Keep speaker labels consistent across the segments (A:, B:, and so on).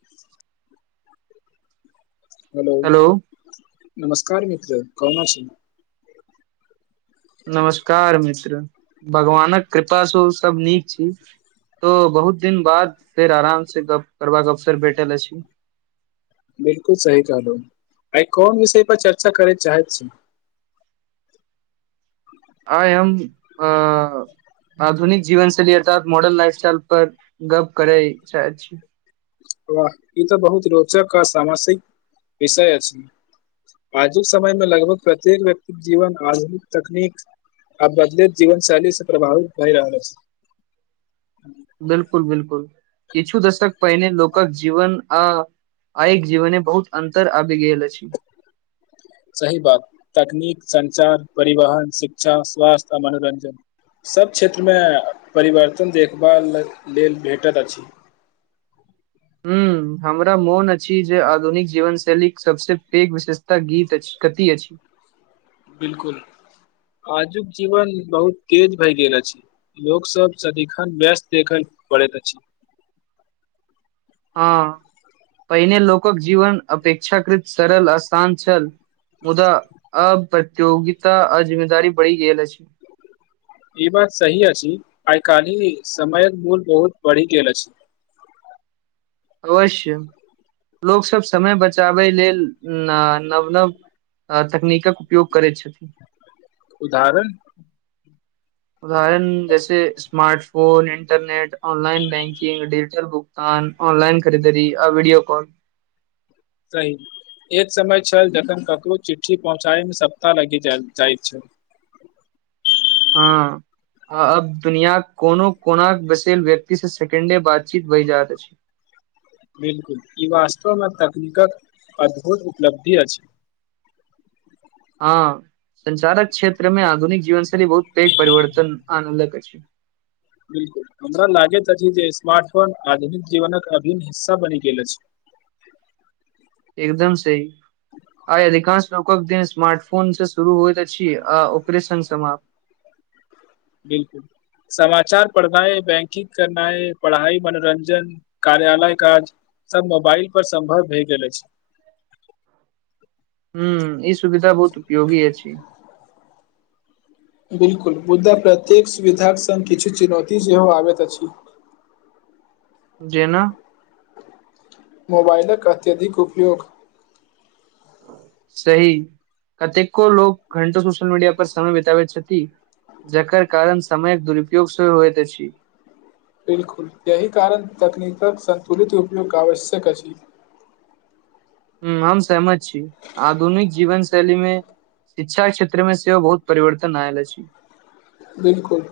A: [unintelligible]
B: Hello नमस्कार मित्र कोना छी
A: नमस्कार मित्र भगवानक कृपासँ से सब नीक छी तऽ बहुत दिन बाद फेर आराम से गप करबाक अवसर भेठल अछि
B: बिल्कुल सही कहलहूँ आइ कोन विषय पर चर्चा करैय चाहैत छी
A: आइ हम अ-आधुनिक जीवनशैली अर्थात मॉडर्न लाइफ स्टाइल पर गप करै चाहैत छी
B: वाह ई तऽ बहुत रोचक आ सामसिक विषय अछि आजुक समय मे लगभग प्रत्येक व्यक्तिक जीवन आधुनिक तकनीक आ बदलैत जीवन शैली से प्रभावित भए रहल अछि
A: बिल्कुल बिल्कुल किछु दशक पहिने लोकक जीवन आ आइक जीवने बहुत अन्तर आ
B: सही बात तकनीक सञ्चार परिवहन शिक्षा स्वास्थ्य आ मनोरञ्जन सभ क्षेत्रमे परिवर्तन देखभाल ल-लेल भेटैत अछि
A: हूँ हमरा मोन अछि जे आधुनिक जीवन शैलीक सभसँ पैघ विशेषता गीत अछि कथि अछि
B: बिल्कुल आजुक जीवन बहुत तेज भए गेल अछि लोकसभ सदिखन व्यस्त देखल पड़ैत अछि
A: हाँ पहिने लोकक जीवन अपेक्षाकृत सरल असान छल मुदा आब प्रतियोगिता आ जिम्मेदारी बढ़ी गेल अछि
B: ई बात सही अछि आइ काल्हि समयक मूल बहुत बढ़ि गेल अछि
A: अवश्य लोकसभ समय बचाबै लेल ना-नव नव तकनीकक उपयोग करैत छथिन
B: उदाहरण
A: उदाहरण जैसे smartphone internet online banking digital भुगतान ऑनलाइन खरीदरी आ वीडियो कॉल
B: सही एक समय छल जखन ककरो चिट्ठी पहुँचाबैमे सप्ताह लगि जाइत छल
A: हाँ आ-अब दुनियांक कोनो कोनाक बसेल व्यक्तिसँ सेकेंडे बातचीत भइ जाइत अछि
B: बिल्कुल ई वास्तवमे तकनीकक अद्भुत उपलब्धि अछि
A: हाँ संचारक क्षेत्रमे आधुनिक जीवन शैली बहुत पैघ परिवर्तन आनलक अछि
B: बिल्कुल हमरा लागैत अछि जे स्मार्ट फोन आधुनिक जीवनक अभिन्न हिस्सा बनि गेल अछि
A: एकदम सही आइ अधिकांश लोकक दिन स्मार्टफोन से शुरू होइत अछि आ ओकरे सङ्ग समाप्त
B: बिल्कुल समाचार पढ़नाइ बैंकिंग करनाइ पढ़ाई मनोरंजन कार्यालय काज सब मोबाइल पर सम्भव भए गेल अछि
A: हूँ ई सुविधा बहुत उपयोगी अछि
B: बिल्कुल मुदा प्रत्येक सुविधाक सङ्ग किछु चुनौती सेहो आबैत अछि
A: जेना
B: मोबाइलक अत्यधिक उपयोग
A: सही कतेको लोक घंटो सोशल मीडिया पर समय बिताबैत छथि जकर कारण समयक दुरूपयोग सेहो होइत अछि
B: बिल्कुल एहि कारण तकनीकक संतुलित उपयोग आवश्यक अछि
A: हूँ हम सहमत छी आधुनिक जीवन शैलीमे शिक्षा क्षेत्रमे सेहो बहुत परिवर्तन आएल अछि
B: बिल्कुल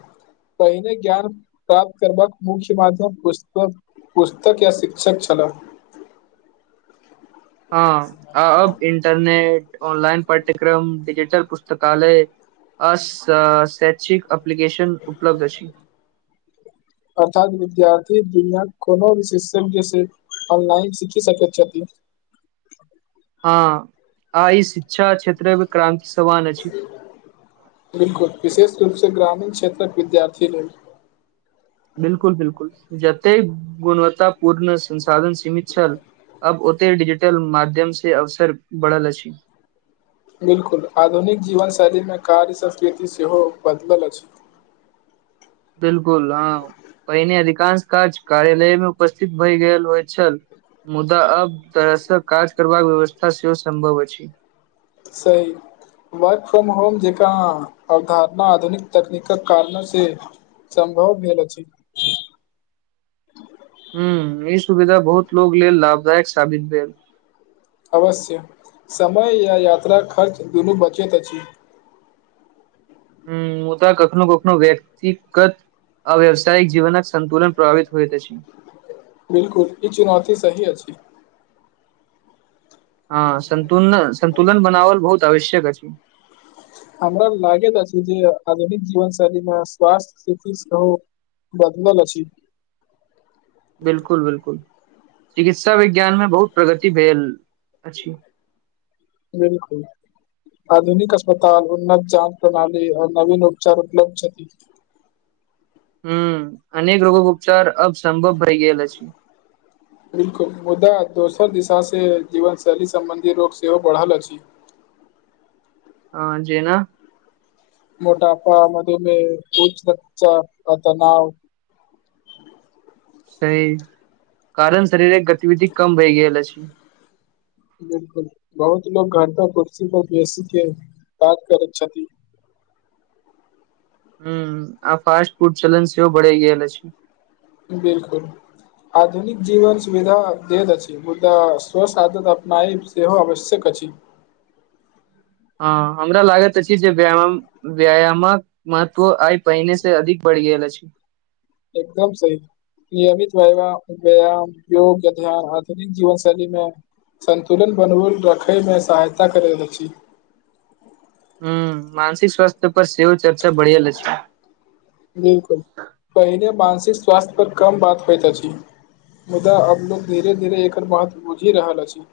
B: पहिने ज्ञान प्राप्त करबाक मुख्य माध्यम पुष्पक-पुस्तक या शिक्षक छलाह
A: हाँ आ-अब इंटरनेट ऑनलाइन पाठ्यक्रम डिजिटल पुस्तकालय अस-शैक्षिक अ- एप्लिकेशन उपलब्ध अछि
B: अर्थात विद्यार्थी दुनियाक कोनो भी सिस्टमके ऑनलाइन सीखि सकैत छथिन
A: हाँ आ ई शिक्षा क्षेत्रमे क्रान्ति
B: बिल्कुल विशेष रूप से ग्रामीण क्षेत्रक विद्यार्थी लेल
A: बिल्कुल बिल्कुल जतेक गुणवत्तापूर्ण संसाधन सीमित छल आब ओतेक डिजिटल माध्यमसे अवसर बढ़ल अछि
B: बिल्कुल आधुनिक जीवन शैलीमे कार्य संस्कृति सेहो बदलल अछि
A: बिल्कुल हाँ पहिने अधिकांश काज कार्यालय मे उपस्थित भय गेल होइत छल मुदा अब घरसँ काज करबाक व्यवस्था सेहो सम्भव अछि
B: सही वर्क फ्रॉम होम जकाँ अवधारणा आधुनिक तकनीकक कारण से सम्भव भेल अछि
A: हूँ ई सुविधा बहुत लोको लेल लाभदायक साबित भेल
B: अवश्य समय या यात्रा खर्च दुनू बचैत अछि
A: हूँ मुदा कखनो कखनो व्यक्तिगत आ व्यावसायिक जीवनक सन्तुलन प्रभावित होइत अछि
B: बिल्कुल ई चुनौती सही अछि
A: हाँ संतुलन सन्तुलन बनावल बहुत आवश्यक अछि
B: हमरा लागैत अछि जे आधुनिक जीवन शैलीमे स्वास्थ्य स्थिति सेहो बदलल अछि
A: बिल्कुल बिल्कुल चिकित्सा विज्ञानमे बहुत प्रगति भेल अछि
B: बिल्कुल आधुनिक अस्पताल उन्नत जाँच प्रणाली आओर नवीन उपचार उपलब्ध छथि
A: हूँ अनेक रोगोक उपचार अब सम्भव भइ गेल अछि
B: बिल्कुल मुदा दोसर दिशा से जीवन शैली सम्बंधी रोग सेहो बढ़ल अछि
A: हाँ जेना
B: मोटापा मधुमेह उच्च रक्तचाप आ तनाव
A: सही कारण शरीर गतिविधि कम भइ गेल अछि
B: बिल्कुल बहुत लोक घंटों कुर्सी कपर बेसीके काज करैत छथि
A: हूँ आ फास्ट फूड चलन सेहो बढ़ि गेल अछि
B: बिल्कुल आधुनिक जीवन सुविधा देत अछि मुदा स्वस्थ्य साधन अपनायिब सेहो आवश्यक अछि
A: हाँ हमरा लागैत अछि जे व्यायाम व्यायामक महत्व आइ पहिनेसँ अधिक बढ़ि गेल अछि
B: एकदम सही नियमित व्याया- व्यायाम योग ध्यान आधुनिक जीवन शैलीमे सन्तुलन बनबै रखैमे सहायता करैत अछि
A: हूँ मानसिक स्वास्थ्य पर सेहो चर्चा बढ़ल अछि
B: बिल्कुल पहिने मानसि- -क स्वास्थ्य पर कम बात होइत अछि मुदा अब लोग धीरे धीरे एकर महत्व बुझि रहल अछि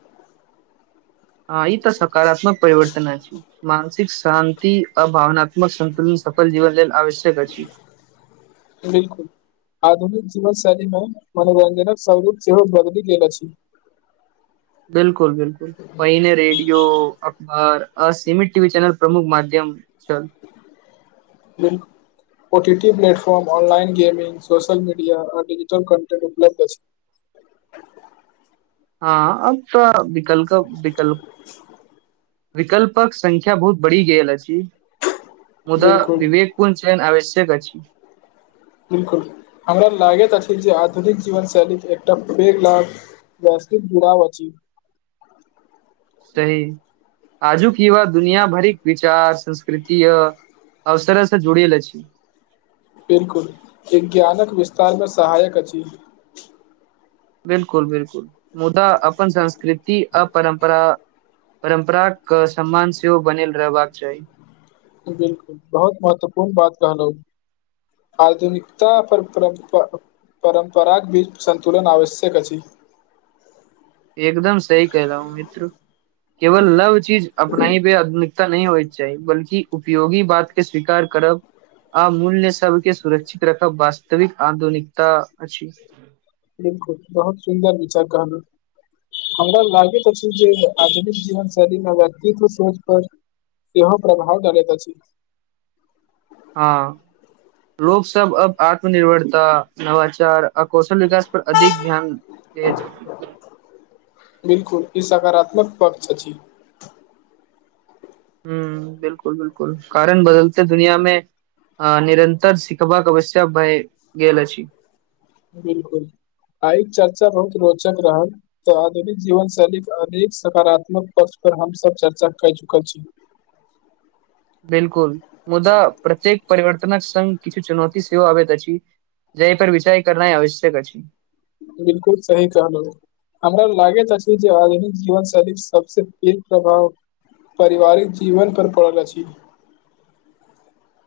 A: हाँ ई तऽ सकारात्मक परिवर्तन अछि मानसिक शान्ति आ भावनात्मक सन्तुलन सफल जीवन लेल आवश्यक अछि
B: बिल्कुल आधुनिक जीवन शैलीमे मनोरञजनक स्वरूप सेहो बदलि गेल अछि
A: बिल्कुल बिल्कुल बिल्कुल पहिने रेडियो आओर असीमित टीवी चैनल प्रमुख माध्यम छल।
B: OTT platform online gaming social media आ डजिटल कन्टेट उपलब्ध अईछ।
A: हँ अब [unintelligible] विकल्प विकल्। प विकल्पक संख्या बहुत बढ़ी गेल अछि। मुदा
B: बिल्कुल
A: विवेकपुन चैन आ- शेक अछि
B: बिल्कुल हमरा लागैत अछि जे आधुनिक जीवन शैलीक एकटा पेघ लाभ वैश्विक जुड़ाव अछि
A: सही आजुक युवा दुनिया भरिक विचार संस्कृति अ- अवसरसँ जुड़ल अछि
B: बिलकुल विज्ञानक विस्तारमे सहायक अछि।
A: बिलकुल बिलकुल मुदा अपन संस्कृति आ परम्परा परम्पराके सम्मान सेहो बनल रहबाक चाही।
B: बिलकुल बहुत महत्वपूर्ण बात कहलहु आधुनिकता पर परम परम्पराक भी संन्तुलन आवश्यक अछि।
A: एकदम सही कहलौ [unintelligible] मित्र केवल लव चीज अपनायी पे ता नही होयके चाही बल्कि उपयोगी बात के स्वीकार करब आ मूल्य सबके सुरक्षित रखब वास्तविक आधुनिकता अछि।
B: बिलकुल बहुत सुन्दर विचार कहलहु हमरा लागैत अछि जे आधुनिक जीवन शैली मे व्यक्तित्व सोच पर सेहो प्रभाव डालैत अछि।
A: हँ लोग सब अब। आत्मनिर्भरता। नवाचार। आ कौशल विकास पर अधिक ध्यान। दीये छ
B: बिलकुल ई सकारात्मक पक्ष अछि।
A: ह बिलकुल बिलकुल कारण बदलते दुनियामे निरन्तर सिखबाक अवश्या भए गेल अछि।
B: बिलकुल आइ चर्चा बहुत रोचक रहल तऽ आधुनिक जीवन शैलीक के अनेक सकारात्मक पक्ष पर हमसभ चर्चा कर चुकल छी।
A: बिलकुल। मुदा प्रत्येक। परिवर्तनक संग किछु चुनौती सेहो आबैत अछि जहि पर विचार करनाइ आवश्यक अछि।
B: बिलकुल सही कहलौ हमरा लागैत अछि जे आधुनिक जीवन शैलीक सबस पैघ प्रभाव पारिवारिक जीवन पर पड़ल अछि।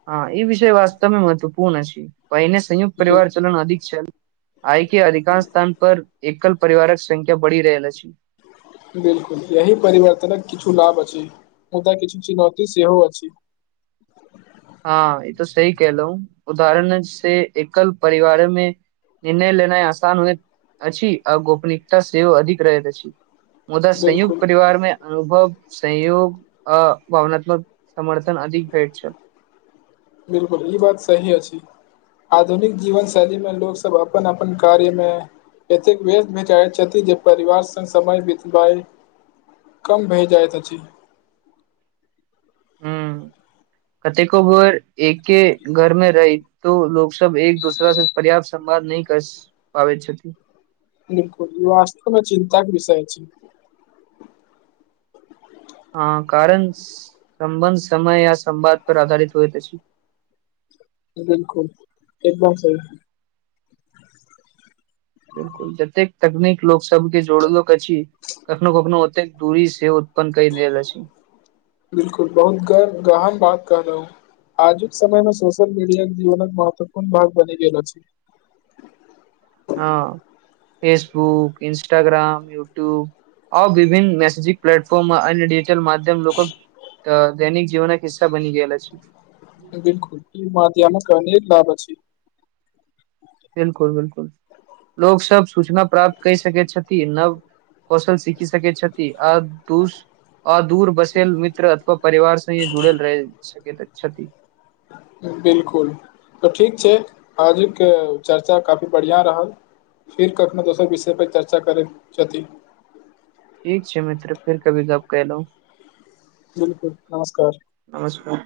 A: हँ ई विषय वास्तव मे महत्वपूर्ण अईछ। पहिने संयुक्त परिवार चलन अधिक छैल आय के अधिकांश स्थान पर एकल्प। परिवारक संख्य बढ़ि रहल अछि।
B: बिलकुल एहिह परिवर्तनक किछु लाभ अछि मुदा किछु चुनौती सेहो अछि।
A: हँ ई तो सही कलहु उदाहरण से एकल परिवार मे निर्णय लेनाइ आसान होइत अछि आ गोपनीयता सेहो अधिक रहैत अछि। मुदा संयुक्त
B: बिलकुल
A: परिवार मे अनुभव। संयोग अ भावनात्मक समर्थन अधिक भेट छै।
B: बिलकुल ई बात सही अछि आधुनिक जीवन शैलीमे लोकसभ अपन अपन कार्यमे एतेक व्यस्त भे चाहैत छथि जे परिवार सङ्ग समय बितबई कम भए जाइत अछि।
A: ह कतेको बेर एके घर मे रही तो लोक सब एक दोसरा से पर्याप्त संवाद नहि कर पाबै छथि।
B: बिलकुल ई वस्तमे चिन्ताक विषय छै।
A: हँ कारण संबन समय। [unintelligible] संवाद पर आधारित होइत अछि।
B: बिलकुल एकदम सही।
A: बिल्कुल जतेक तकनीक लोक सबके जोड़लक अछि कखनो कखनो ओतेक दूरी सेहो
B: बिल्कुल बहुत गर्व गाह- बात कहलहूँ आजुक समयमे सोशियल मीडिया जीवन महत्वपूर्ण भाग बनि गेल अछि
A: हाँ फेसबुक इन्स्टाग्राम यूट्यूब आ विभिन्न मैसेजिंग प्लेटफोर्म अन्य डजिटल माध्यम लोक दैनिक जीवनक हिस्सा बनि गेल अछि
B: बिलकुल। [unintelligible] एकर अनेक लाभ अछि।
A: बिलकुल बिलकुल लोक सब सूचना प्राप्त कै सकै छथि नव कौशल सीखि सकै छथि आ दू आदूर बसेल मित्र अथवा। परिवार सही जुड़ल रहै छै छथि
B: बिल्कुल तऽ ठीक छै आजुके चर्चा काफी बढ़ियाँ रहल फिर कखनो दोसर विषय पर चर्चा करैत छथि
A: ठीक छै मित्र फेर कभी गप्प केलहुँ
B: बिल्कुल नमस्कार
A: नमस्कार